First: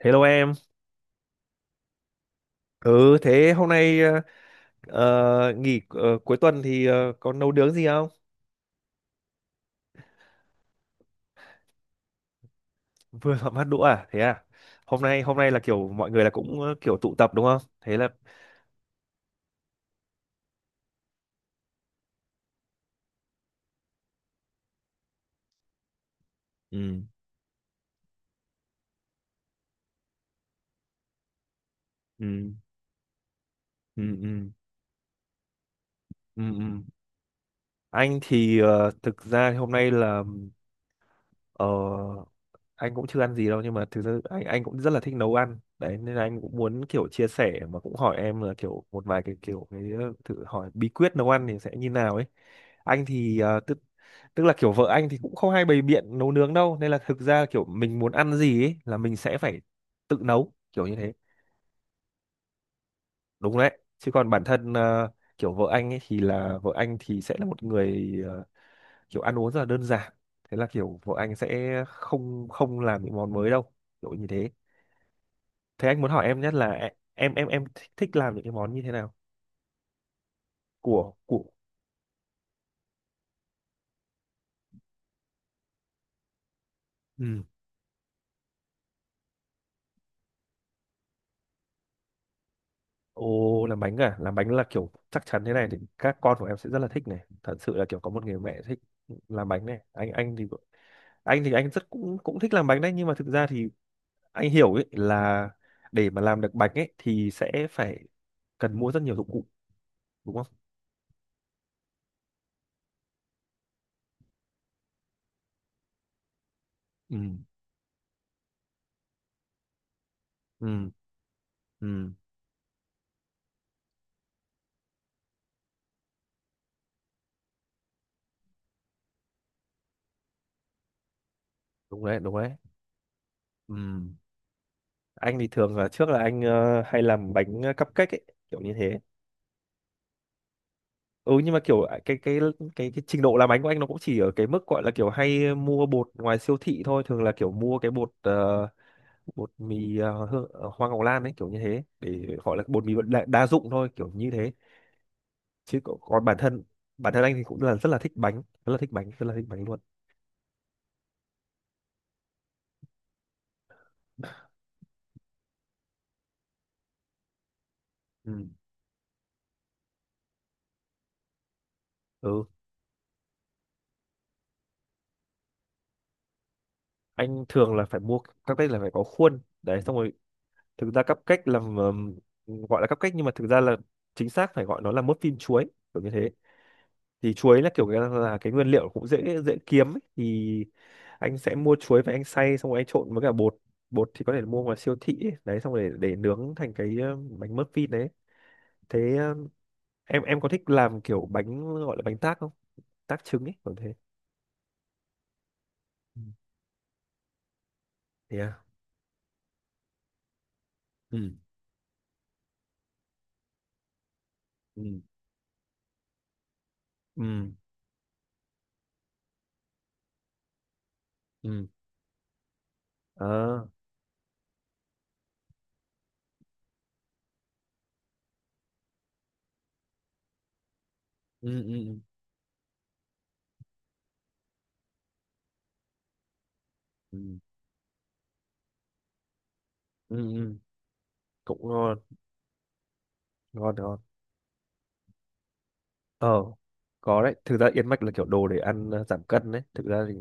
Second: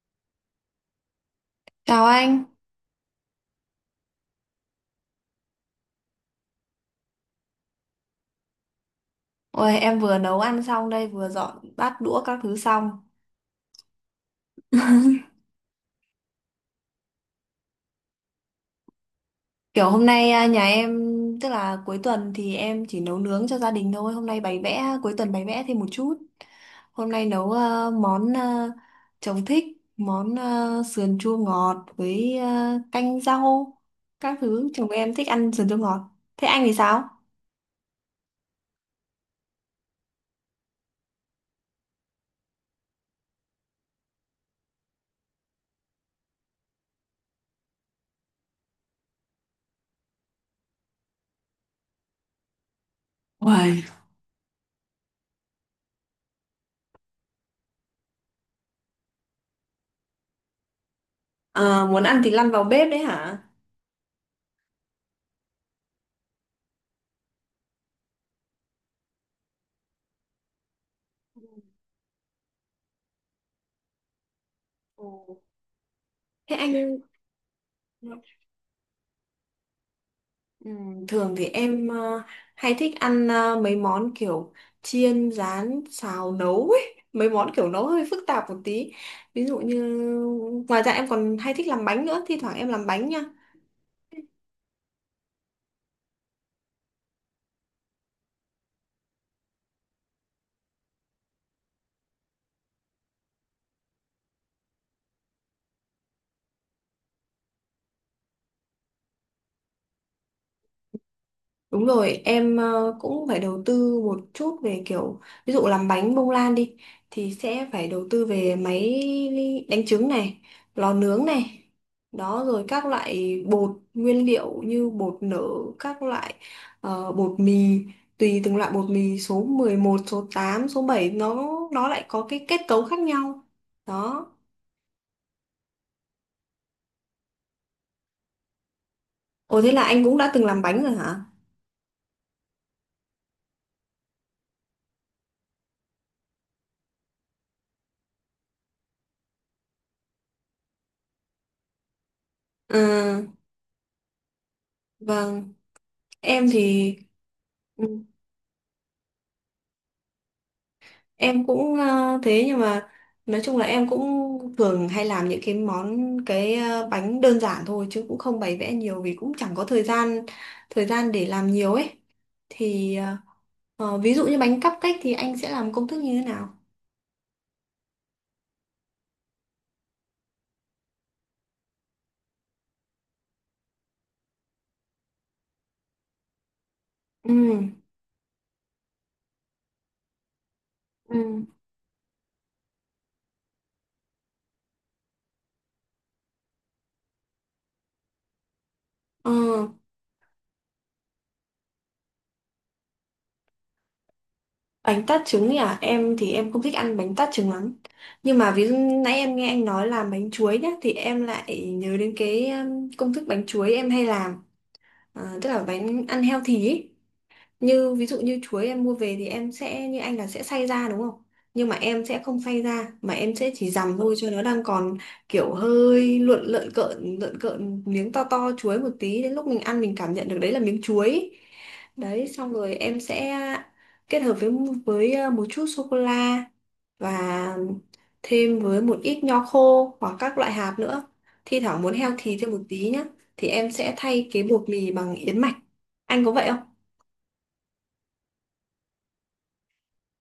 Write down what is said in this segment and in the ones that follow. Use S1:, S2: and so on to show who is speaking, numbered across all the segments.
S1: Hello em.
S2: Chào anh.
S1: Ừ, thế hôm nay nghỉ cuối tuần thì có nấu nướng gì không?
S2: Ôi, em vừa nấu ăn xong đây, vừa dọn bát đũa các thứ xong.
S1: Vừa họp hát đũa à? Thế à? Hôm nay hôm nay là kiểu mọi người là cũng kiểu tụ tập đúng không? Thế là
S2: Kiểu hôm nay à, nhà em, tức là cuối tuần thì em chỉ nấu nướng cho gia đình thôi. Hôm nay bày vẽ, cuối tuần bày vẽ thêm một chút.
S1: ừ,
S2: Hôm nay nấu à, món à, chồng thích, món à, sườn chua ngọt với
S1: ừ,
S2: à, canh rau,
S1: ừ, ừ,
S2: các thứ. Chồng em thích ăn sườn chua ngọt.
S1: ừ.
S2: Thế anh thì
S1: Ừ.
S2: sao?
S1: Anh thì thực ra hôm nay là ờ, anh cũng chưa ăn gì đâu, nhưng mà thực sự anh cũng rất là thích nấu ăn đấy, nên là anh cũng muốn kiểu chia sẻ, mà cũng hỏi em là kiểu một vài cái kiểu cái thử hỏi bí quyết nấu ăn thì sẽ như nào ấy. Anh thì ờ, tức
S2: Uầy,
S1: tức là kiểu vợ anh thì cũng không hay bày biện nấu nướng đâu, nên là thực ra kiểu mình muốn ăn gì ấy là mình sẽ phải tự nấu, kiểu như thế.
S2: à, muốn ăn thì lăn vào bếp đấy hả?
S1: Đúng đấy, chứ còn bản thân kiểu vợ anh thì sẽ là một người kiểu ăn uống rất là đơn giản, thế là kiểu vợ anh sẽ không không làm những món mới đâu, kiểu như thế.
S2: Ồ,
S1: Thế anh muốn hỏi em nhất
S2: thế
S1: là e-
S2: anh
S1: em em em thích, thích làm những cái món như thế nào?
S2: ừ,
S1: Của
S2: thường
S1: của
S2: thì em hay thích ăn mấy món kiểu chiên, rán, xào, nấu ấy. Mấy
S1: Ừ.
S2: món kiểu nấu hơi phức tạp một tí. Ví dụ như ngoài ra em còn hay thích làm bánh nữa, thi thoảng em làm bánh nha.
S1: Ồ, làm bánh à? Làm bánh là kiểu chắc chắn thế này thì các con của em sẽ rất là thích này. Thật sự là kiểu có một người mẹ thích làm bánh này. Anh thì anh rất cũng cũng thích làm bánh đấy, nhưng mà thực ra thì anh hiểu ấy là để mà làm được bánh ấy thì sẽ phải cần mua rất nhiều dụng cụ đúng không?
S2: Đúng rồi, em cũng phải đầu tư một chút về kiểu ví dụ làm bánh bông lan đi
S1: Ừ,
S2: thì sẽ phải đầu tư về máy đánh trứng này,
S1: ừ,
S2: lò nướng này.
S1: ừ,
S2: Đó rồi các loại bột nguyên liệu như bột nở, các loại bột mì, tùy từng loại bột mì số 11 số 8 số 7 nó
S1: đúng
S2: lại
S1: đấy,
S2: có
S1: đúng
S2: cái
S1: đấy.
S2: kết cấu khác nhau.
S1: Ừ.
S2: Đó.
S1: Anh thì thường là trước là anh hay làm bánh cupcake ấy, kiểu như thế.
S2: Ồ thế là anh cũng đã từng làm bánh rồi hả?
S1: Ừ, nhưng mà kiểu à, cái trình độ làm bánh của anh nó cũng chỉ ở cái mức gọi là kiểu hay mua bột ngoài siêu thị thôi, thường là kiểu mua cái bột bột mì hoa ngọc lan ấy, kiểu như thế, để gọi là bột mì
S2: À,
S1: đa dụng thôi, kiểu như thế.
S2: vâng,
S1: Chứ còn còn bản
S2: em
S1: thân
S2: thì
S1: anh thì cũng là rất là
S2: ừ.
S1: thích bánh, rất là thích bánh, rất là thích bánh luôn.
S2: Em cũng thế nhưng mà nói chung là em cũng thường hay làm những cái món cái bánh đơn giản thôi chứ cũng không
S1: Ừ.
S2: bày vẽ nhiều vì cũng chẳng có thời gian để làm nhiều ấy
S1: Ừ,
S2: thì ví dụ như bánh cupcake thì anh sẽ làm công thức như thế nào.
S1: anh thường là phải mua. Cupcake là phải có khuôn đấy, xong rồi thực ra cupcake là gọi là cupcake, nhưng mà thực ra là chính xác phải gọi nó là muffin chuối, kiểu như thế.
S2: Ừ.
S1: Thì chuối là kiểu cái- là cái nguyên liệu cũng dễ dễ kiếm ấy. Thì
S2: Ừ.
S1: anh sẽ mua chuối và anh xay xong rồi anh trộn với cả bột. Bột thì có thể mua ngoài siêu thị ấy. Đấy xong rồi để nướng thành cái bánh muffin đấy. Thế
S2: Ờ,
S1: em có thích làm kiểu bánh gọi là bánh tác không, tác trứng ấy, kiểu thế?
S2: bánh tart trứng ấy à, em
S1: Ừ.
S2: thì em không thích ăn bánh tart trứng lắm,
S1: Thế
S2: nhưng mà
S1: à?
S2: ví dụ nãy em nghe anh nói làm bánh chuối nhá thì em
S1: Ừ,
S2: lại nhớ đến cái công thức bánh chuối em hay làm.
S1: ừ,
S2: Ờ, tức là bánh ăn healthy ấy,
S1: ừ,
S2: như ví dụ như chuối em mua về thì em sẽ như anh là sẽ xay ra đúng không,
S1: ừ.
S2: nhưng mà em sẽ không xay ra mà em sẽ
S1: ờ
S2: chỉ dằm thôi cho nó đang còn kiểu hơi lợn lợn cợn miếng to to chuối một tí, đến lúc mình ăn mình cảm nhận được đấy là miếng chuối.
S1: ừ, ừ,
S2: Đấy xong rồi em sẽ kết hợp với một chút sô cô la
S1: ừ,
S2: và thêm với một ít nho khô
S1: ừ,
S2: hoặc
S1: ừ,
S2: các loại
S1: ừ.
S2: hạt nữa. Thi
S1: Cũng
S2: thoảng muốn
S1: ngon,
S2: healthy thêm một tí nhá thì em
S1: ngon,
S2: sẽ
S1: ngon.
S2: thay cái bột mì bằng yến mạch, anh có
S1: ờ
S2: vậy không?
S1: có đấy, thực ra yến mạch là kiểu đồ để ăn giảm cân đấy, thực ra thì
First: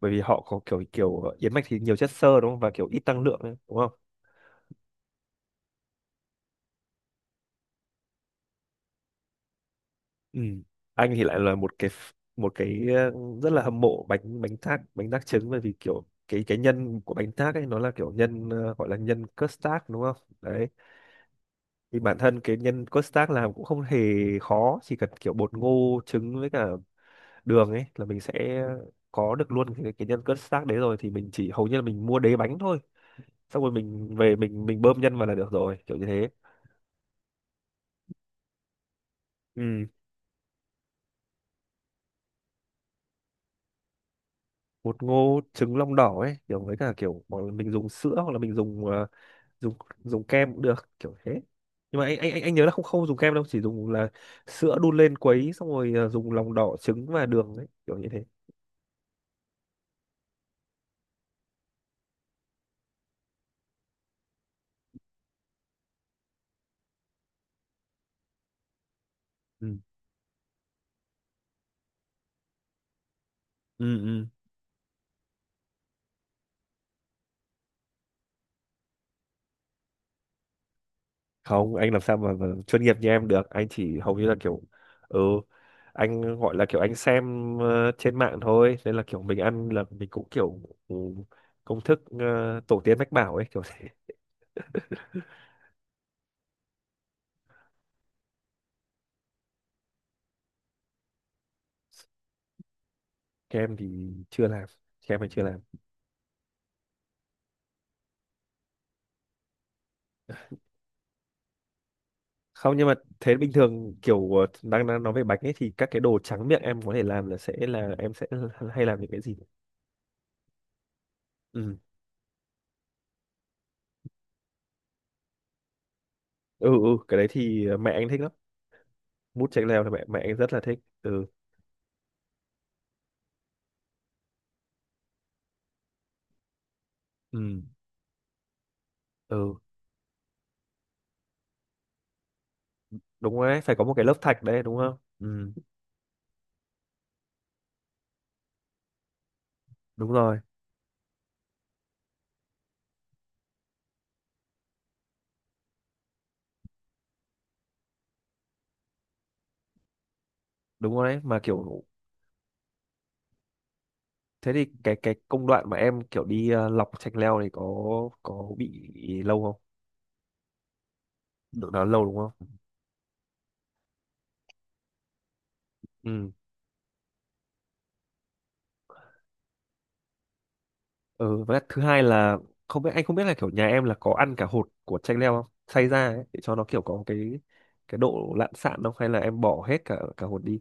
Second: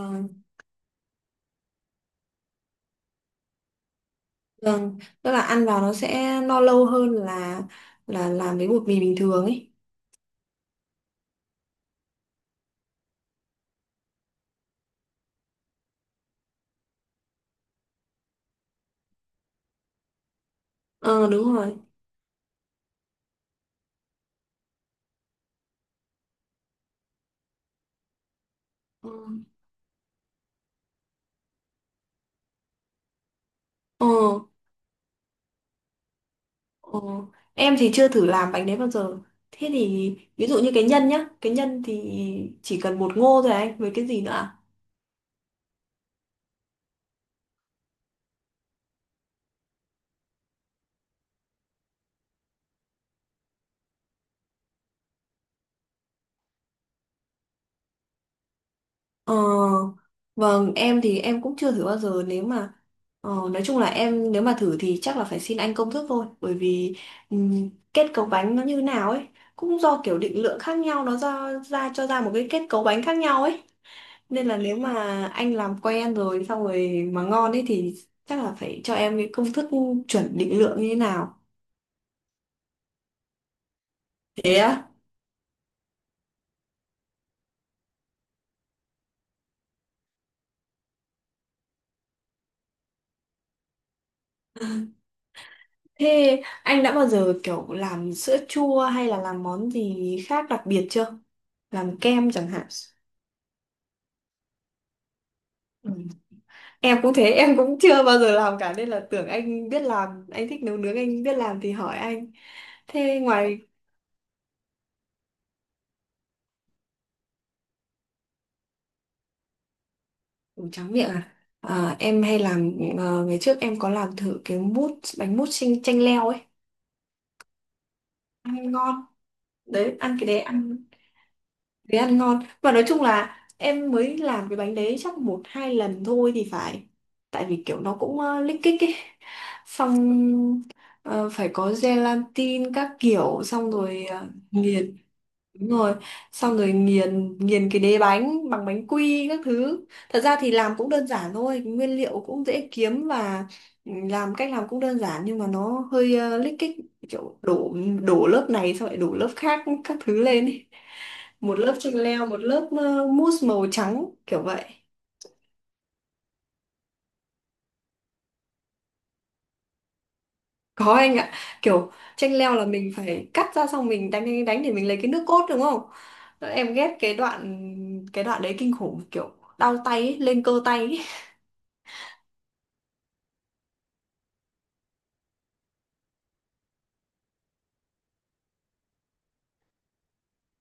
S1: bởi vì họ có kiểu kiểu yến mạch thì nhiều chất xơ đúng không, và kiểu ít năng lượng ấy, đúng không?
S2: Vâng, tức là ăn vào nó sẽ no lâu hơn là làm với bột mì bình thường ấy.
S1: Ừ. Anh thì lại là một cái rất là hâm mộ bánh bánh thác trứng, bởi vì kiểu cái nhân của bánh thác ấy nó là kiểu nhân gọi là nhân custard đúng không. Đấy
S2: Ờ đúng rồi.
S1: thì bản thân cái nhân custard làm cũng không hề khó, chỉ cần kiểu bột ngô trứng với cả đường ấy là mình sẽ
S2: Ờ,
S1: có được luôn cái nhân custard đấy, rồi thì mình chỉ hầu như là mình mua đế bánh thôi, xong rồi
S2: ờ,
S1: mình về mình bơm nhân vào là được rồi, kiểu như thế.
S2: ờ. Em thì chưa thử làm bánh đấy bao giờ. Thế
S1: Ừ,
S2: thì ví dụ như cái nhân nhá, cái nhân thì chỉ cần bột ngô thôi à anh, với cái gì nữa ạ?
S1: bột ngô trứng lòng đỏ ấy, kiểu với cả kiểu hoặc là mình dùng sữa, hoặc là mình dùng ờ, dùng dùng kem cũng được, kiểu thế. Nhưng mà anh nhớ là không không dùng kem đâu, chỉ dùng là sữa đun lên quấy, xong rồi dùng lòng đỏ trứng và đường ấy, kiểu như thế.
S2: Ờ, vâng, em thì em cũng chưa thử bao giờ. Nếu mà nói chung là em nếu mà thử thì chắc là phải xin anh công thức thôi, bởi vì kết cấu bánh nó như nào ấy
S1: Ừ.
S2: cũng do kiểu định lượng khác nhau, nó ra ra cho ra một cái kết cấu bánh khác nhau ấy,
S1: Ừ, ừ.
S2: nên là nếu mà anh làm quen rồi xong rồi mà ngon ấy thì chắc là phải cho em cái công thức chuẩn định lượng như thế nào.
S1: Không, anh làm sao mà chuyên nghiệp như em được, anh chỉ hầu như là
S2: Thế
S1: kiểu
S2: á,
S1: ừ, anh gọi là kiểu anh xem trên mạng thôi, nên là kiểu mình ăn là mình cũng kiểu ừ, công thức tổ tiên mách bảo ấy, kiểu thế.
S2: thế anh đã bao giờ kiểu làm sữa chua hay là làm món gì khác đặc biệt chưa, làm kem chẳng hạn?
S1: Kem thì chưa làm. Kem thì chưa làm.
S2: Ừ. Em cũng thế, em cũng chưa bao giờ làm cả nên là tưởng anh biết làm, anh thích nấu nướng anh biết làm thì hỏi anh.
S1: Không, nhưng mà
S2: Thế
S1: thế bình
S2: ngoài.
S1: thường kiểu ờ, đang đang nói về bánh ấy thì các cái đồ tráng miệng em có thể làm là sẽ là em sẽ hay làm những cái gì?
S2: Ủa, tráng miệng à?
S1: Ừ,
S2: À, em hay làm ngày trước em có làm thử cái mút bánh mút chanh chanh leo ấy,
S1: ừ, ừ, cái đấy thì mẹ anh thích lắm.
S2: ăn ngon.
S1: Mút chanh leo thì
S2: Đấy,
S1: mẹ
S2: ăn
S1: mẹ
S2: cái
S1: anh rất là thích. Ừ.
S2: đấy ăn ngon. Và nói chung là em mới làm cái bánh đấy chắc một hai lần thôi thì phải. Tại
S1: Ừ,
S2: vì kiểu nó cũng lích kích ấy.
S1: ừ,
S2: Xong ờ, phải có gelatin các
S1: đúng
S2: kiểu,
S1: rồi đấy,
S2: xong
S1: phải có một cái
S2: rồi
S1: lớp thạch đấy đúng không.
S2: nghiền.
S1: Ừ,
S2: Đúng rồi, xong rồi nghiền nghiền cái đế bánh bằng bánh quy các thứ.
S1: đúng
S2: Thật ra
S1: rồi.
S2: thì làm cũng đơn giản thôi, nguyên liệu cũng dễ kiếm và cách làm cũng đơn giản, nhưng mà nó hơi lích kích, kiểu đổ đổ lớp này xong lại đổ lớp khác các thứ lên ý.
S1: Đúng rồi đấy, mà
S2: Một lớp
S1: kiểu
S2: chanh leo, một lớp mousse màu trắng kiểu
S1: thế
S2: vậy.
S1: thì cái công đoạn mà em kiểu đi lọc chanh leo thì có, bị lâu không,
S2: Có anh ạ,
S1: được nó
S2: kiểu
S1: lâu đúng
S2: chanh
S1: không?
S2: leo là mình phải cắt ra xong mình đánh đánh đánh để mình lấy cái nước cốt đúng không?
S1: Ừ,
S2: Em ghét cái đoạn đấy kinh khủng, kiểu đau tay ấy, lên cơ tay ấy.
S1: ừ, với lại thứ hai là không biết, anh không biết là kiểu nhà em là có ăn cả hột của chanh leo không, xay ra ấy, để cho nó kiểu có cái độ lạn sạn không, hay là em bỏ hết cả cả hột đi?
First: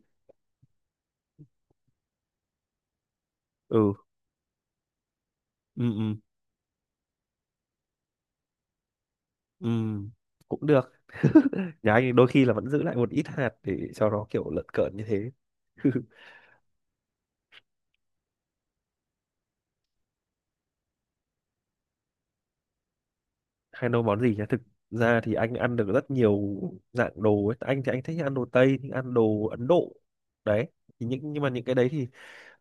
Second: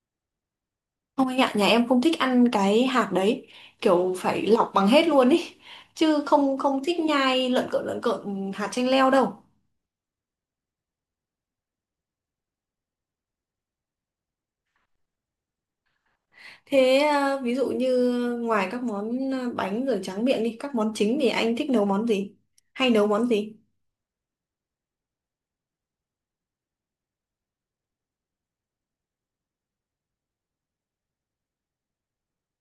S2: Không anh ạ, nhà em không thích ăn cái hạt đấy,
S1: Ừ,
S2: kiểu phải lọc bằng hết luôn ý,
S1: ừ, ừ,
S2: chứ không không thích nhai lợn cợn hạt chanh leo đâu.
S1: ừ. Cũng được. Nhà anh đôi khi là vẫn giữ lại một ít hạt để cho nó kiểu lợn cợn như thế.
S2: Thế à, ví dụ như ngoài các món à, bánh rồi tráng miệng đi, các món chính thì anh thích nấu món gì? Hay nấu món gì?
S1: Hay nấu món gì nhá, thực ra thì anh ăn được rất nhiều dạng đồ ấy, anh thì anh thích ăn đồ Tây, thích ăn đồ Ấn Độ đấy. Thì nhưng mà những cái đấy thì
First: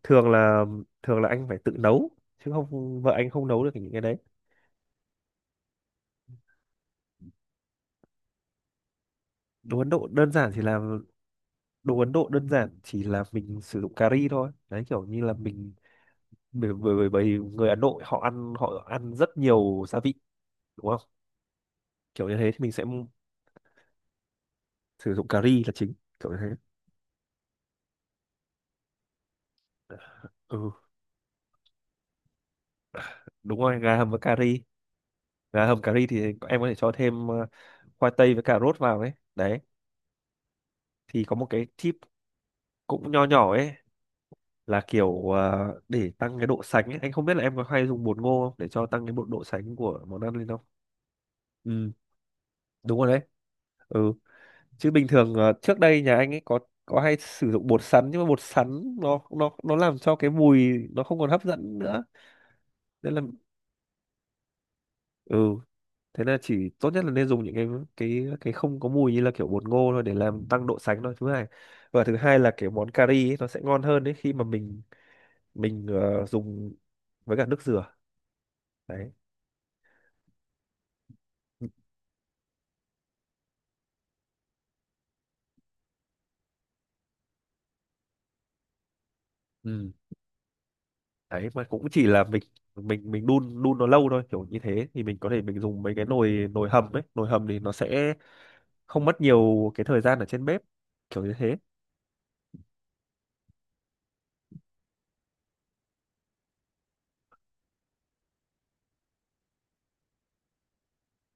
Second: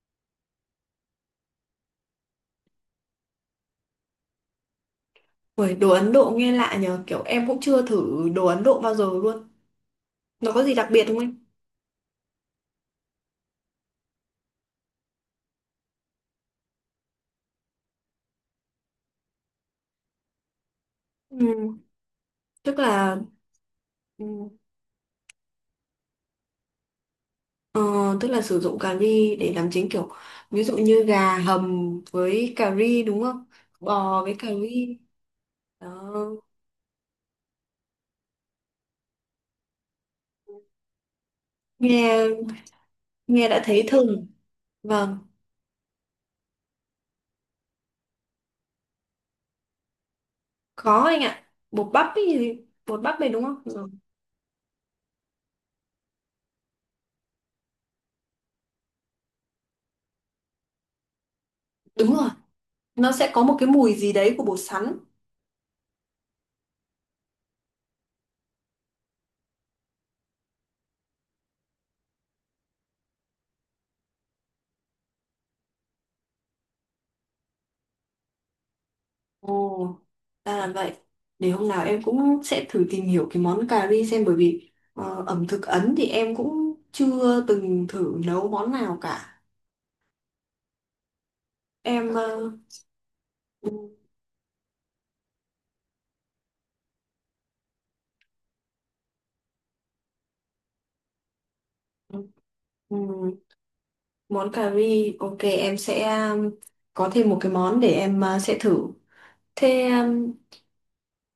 S1: thường là, anh phải tự nấu, chứ không vợ anh không nấu được những cái đấy.
S2: Ui, đồ Ấn Độ nghe lạ nhờ, kiểu em cũng chưa thử đồ Ấn Độ bao giờ luôn.
S1: đồ Ấn Độ đơn giản
S2: Nó
S1: chỉ
S2: có gì
S1: là
S2: đặc biệt không anh?
S1: đồ Ấn Độ đơn giản chỉ là mình sử dụng cà ri thôi đấy, kiểu như là mình bởi bởi bởi bởi người Ấn Độ họ ăn, rất nhiều gia vị đúng không,
S2: Ừ,
S1: kiểu như thế thì mình
S2: tức
S1: sẽ
S2: là ừ,
S1: sử dụng cà ri là chính, kiểu như thế.
S2: ờ, tức là sử dụng cà ri để làm chính kiểu ví
S1: Ừ,
S2: dụ như gà hầm với cà ri đúng không?
S1: đúng rồi, gà hầm với
S2: Bò
S1: cà
S2: với cà
S1: ri.
S2: ri.
S1: Gà hầm cà ri
S2: Đó.
S1: thì em có thể cho thêm khoai tây với cà rốt vào ấy. Đấy thì có một cái tip
S2: Nghe
S1: cũng nho
S2: Nghe
S1: nhỏ
S2: đã
S1: ấy,
S2: thấy thơm.
S1: là
S2: Vâng,
S1: kiểu à, để tăng cái độ sánh ấy. Anh không biết là em có hay dùng bột ngô không để cho tăng cái độ sánh của món ăn lên không?
S2: có anh ạ. Bột
S1: Ừ,
S2: bắp ấy, thì-
S1: đúng
S2: bột
S1: rồi
S2: bắp
S1: đấy.
S2: này đúng không? Ừ.
S1: Ừ, chứ bình thường à, trước đây nhà anh ấy có hay sử dụng bột sắn, nhưng mà bột sắn nó làm cho cái mùi nó không còn hấp dẫn nữa.
S2: Đúng rồi, nó
S1: Nên là
S2: sẽ có một cái mùi gì đấy của bột sắn.
S1: ừ, thế là chỉ tốt nhất là nên dùng những cái không có mùi như là kiểu bột ngô thôi, để làm tăng độ sánh thôi. Thứ hai, và thứ hai là kiểu món cà ri ấy, nó sẽ ngon hơn đấy khi mà mình dùng với cả nước dừa. Đấy.
S2: Ồ, ra là vậy. Để hôm nào em cũng sẽ thử tìm hiểu cái món cà ri xem, bởi vì ẩm thực Ấn thì em cũng chưa từng thử nấu món nào cả.
S1: Ừ. Đấy mà cũng chỉ
S2: Em
S1: là mình mình mình đun đun nó lâu thôi, kiểu như thế thì mình có thể mình dùng mấy cái nồi nồi hầm ấy, nồi hầm thì nó sẽ không mất nhiều cái thời gian ở trên bếp, kiểu như thế.
S2: ừ, ừ, món cà ri, ok em sẽ um, có thêm một cái món để em sẽ thử. Thế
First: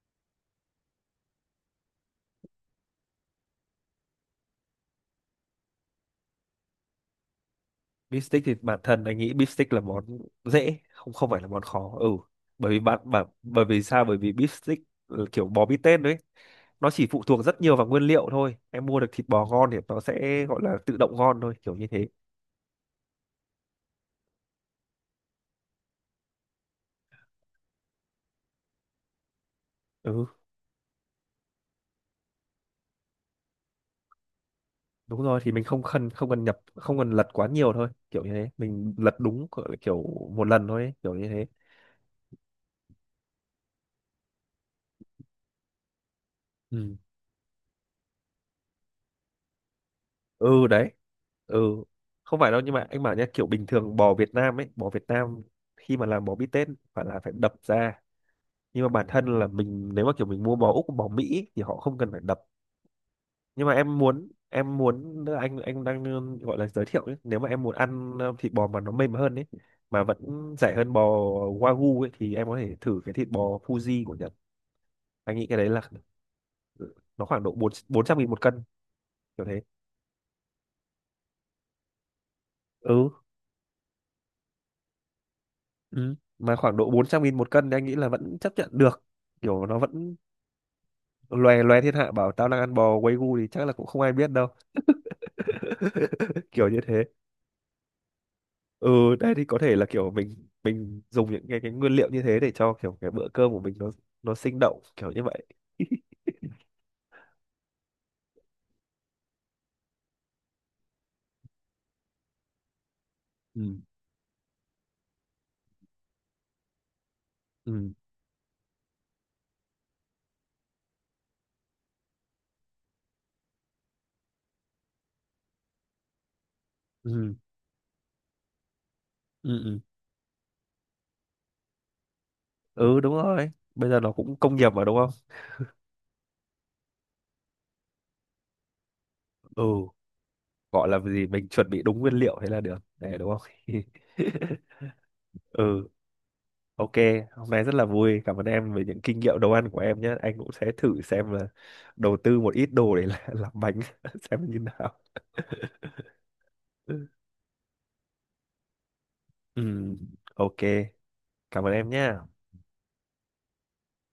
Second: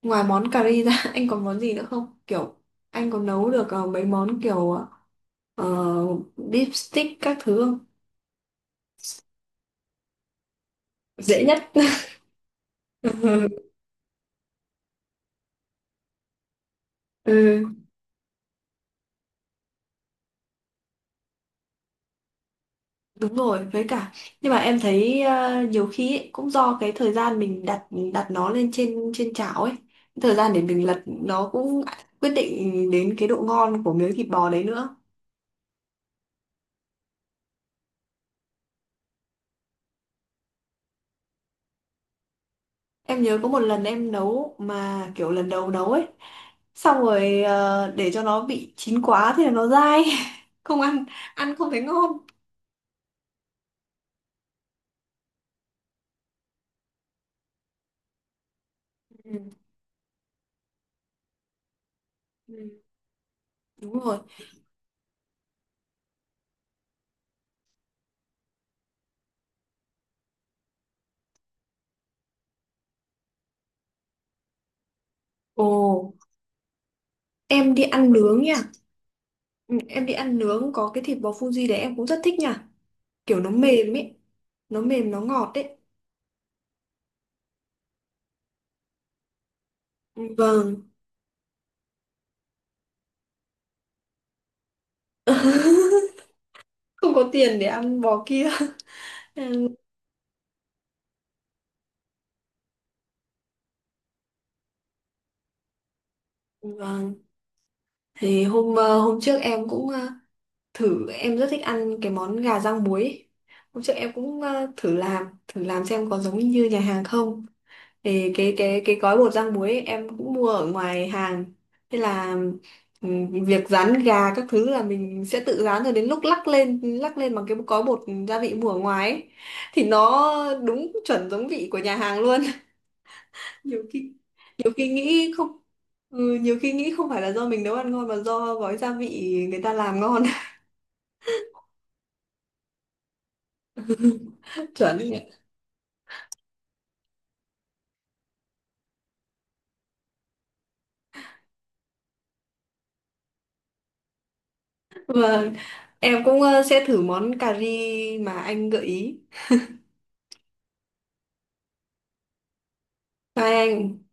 S2: ngoài món cà ri ra anh còn món gì nữa không? Kiểu anh có nấu được mấy món kiểu uh, deep stick các thứ không?
S1: Beef stick thì bản thân anh nghĩ beef stick là món dễ, không không phải
S2: Dễ
S1: là món
S2: nhất.
S1: khó. Ừ, bởi vì bạn bảo bởi vì sao bởi vì beef stick ừ, kiểu bò bít tết đấy, nó chỉ phụ thuộc rất
S2: Ừ,
S1: nhiều vào nguyên liệu thôi, em mua được thịt bò ngon thì nó sẽ gọi là tự động ngon thôi, kiểu như thế.
S2: đúng rồi, với cả nhưng mà em thấy nhiều khi ấy, cũng do cái thời gian mình đặt đặt nó lên trên trên chảo ấy,
S1: Ừ,
S2: thời gian để mình lật nó cũng quyết định đến cái độ ngon của miếng thịt bò đấy nữa.
S1: đúng rồi, thì mình không cần lật quá nhiều thôi, kiểu như thế, mình lật đúng kiểu một lần thôi ấy, kiểu như thế.
S2: Em nhớ có một lần em nấu mà kiểu lần đầu nấu ấy,
S1: Ừ.
S2: xong rồi để cho nó bị chín quá thì nó dai,
S1: Ừ,
S2: không
S1: đấy.
S2: ăn, ăn không thấy
S1: Ừ,
S2: ngon.
S1: không phải đâu, nhưng mà anh bảo nhá, kiểu bình thường bò Việt Nam ấy, bò Việt Nam khi mà làm bò bít tết phải đập ra, nhưng mà bản
S2: Ừ,
S1: thân là mình nếu mà kiểu mình mua bò Úc bò Mỹ ấy, thì họ không cần phải đập.
S2: ừ,
S1: Nhưng mà em
S2: đúng rồi.
S1: muốn em muốn anh đang gọi là giới thiệu ấy, nếu mà em muốn ăn thịt bò mà nó mềm hơn ấy, mà vẫn rẻ hơn bò Wagyu ấy, thì em có thể thử cái thịt bò Fuji của Nhật. Anh nghĩ cái
S2: Ồ,
S1: đấy là nó khoảng độ bốn
S2: em đi
S1: bốn
S2: ăn
S1: trăm nghìn một
S2: nướng nha.
S1: cân, kiểu thế.
S2: Ừ, em đi ăn nướng có cái thịt bò Fuji đấy em cũng rất thích nha.
S1: Ừ,
S2: Kiểu nó mềm ấy, nó mềm nó ngọt ấy.
S1: ừ, mà khoảng độ 400.000 một cân thì anh nghĩ là vẫn chấp nhận được, kiểu nó vẫn
S2: Ừ, vâng.
S1: loè loe thiên hạ bảo tao đang ăn bò Wagyu thì chắc là cũng không ai biết đâu. Kiểu như thế.
S2: Không có tiền để ăn bò kia.
S1: Ừ, đấy thì có
S2: Ừ,
S1: thể là kiểu mình dùng những cái nguyên liệu như thế để cho kiểu cái bữa cơm của mình nó sinh động, kiểu như vậy.
S2: vâng. Thì hôm trước em cũng thử, em rất thích ăn cái món gà rang muối ấy.
S1: Ừ,
S2: Hôm trước em cũng thử làm xem có giống như nhà hàng không,
S1: ừ,
S2: thì cái cái gói bột rang muối ấy, em cũng mua ở ngoài hàng. Thế là việc rán gà các thứ là mình sẽ tự rán, rồi đến lúc lắc lên lắc
S1: ừ,
S2: lên bằng cái gói bột gia vị mua ở ngoài ấy,
S1: ừ, ừ,
S2: thì nó đúng chuẩn giống vị của nhà hàng luôn.
S1: ừ, đúng rồi,
S2: nhiều
S1: bây giờ nó
S2: khi
S1: cũng công nghiệp
S2: nhiều
S1: mà
S2: khi
S1: đúng không.
S2: nghĩ không ừ, nhiều khi nghĩ không phải là do mình nấu ăn ngon mà do gói gia vị người
S1: Ừ,
S2: ta làm ngon.
S1: gọi là gì, mình chuẩn bị đúng nguyên liệu thế là được để đúng không?
S2: Chuẩn.
S1: Ừ, ok. Hôm nay rất là vui, cảm ơn em về những kinh nghiệm nấu ăn của em nhé, anh cũng sẽ thử xem là đầu tư một ít đồ để làm bánh xem như nào.
S2: Vâng, em cũng sẽ thử món cà ri mà anh gợi ý.
S1: Ừ, ok, cảm ơn em nhé.
S2: Bye anh.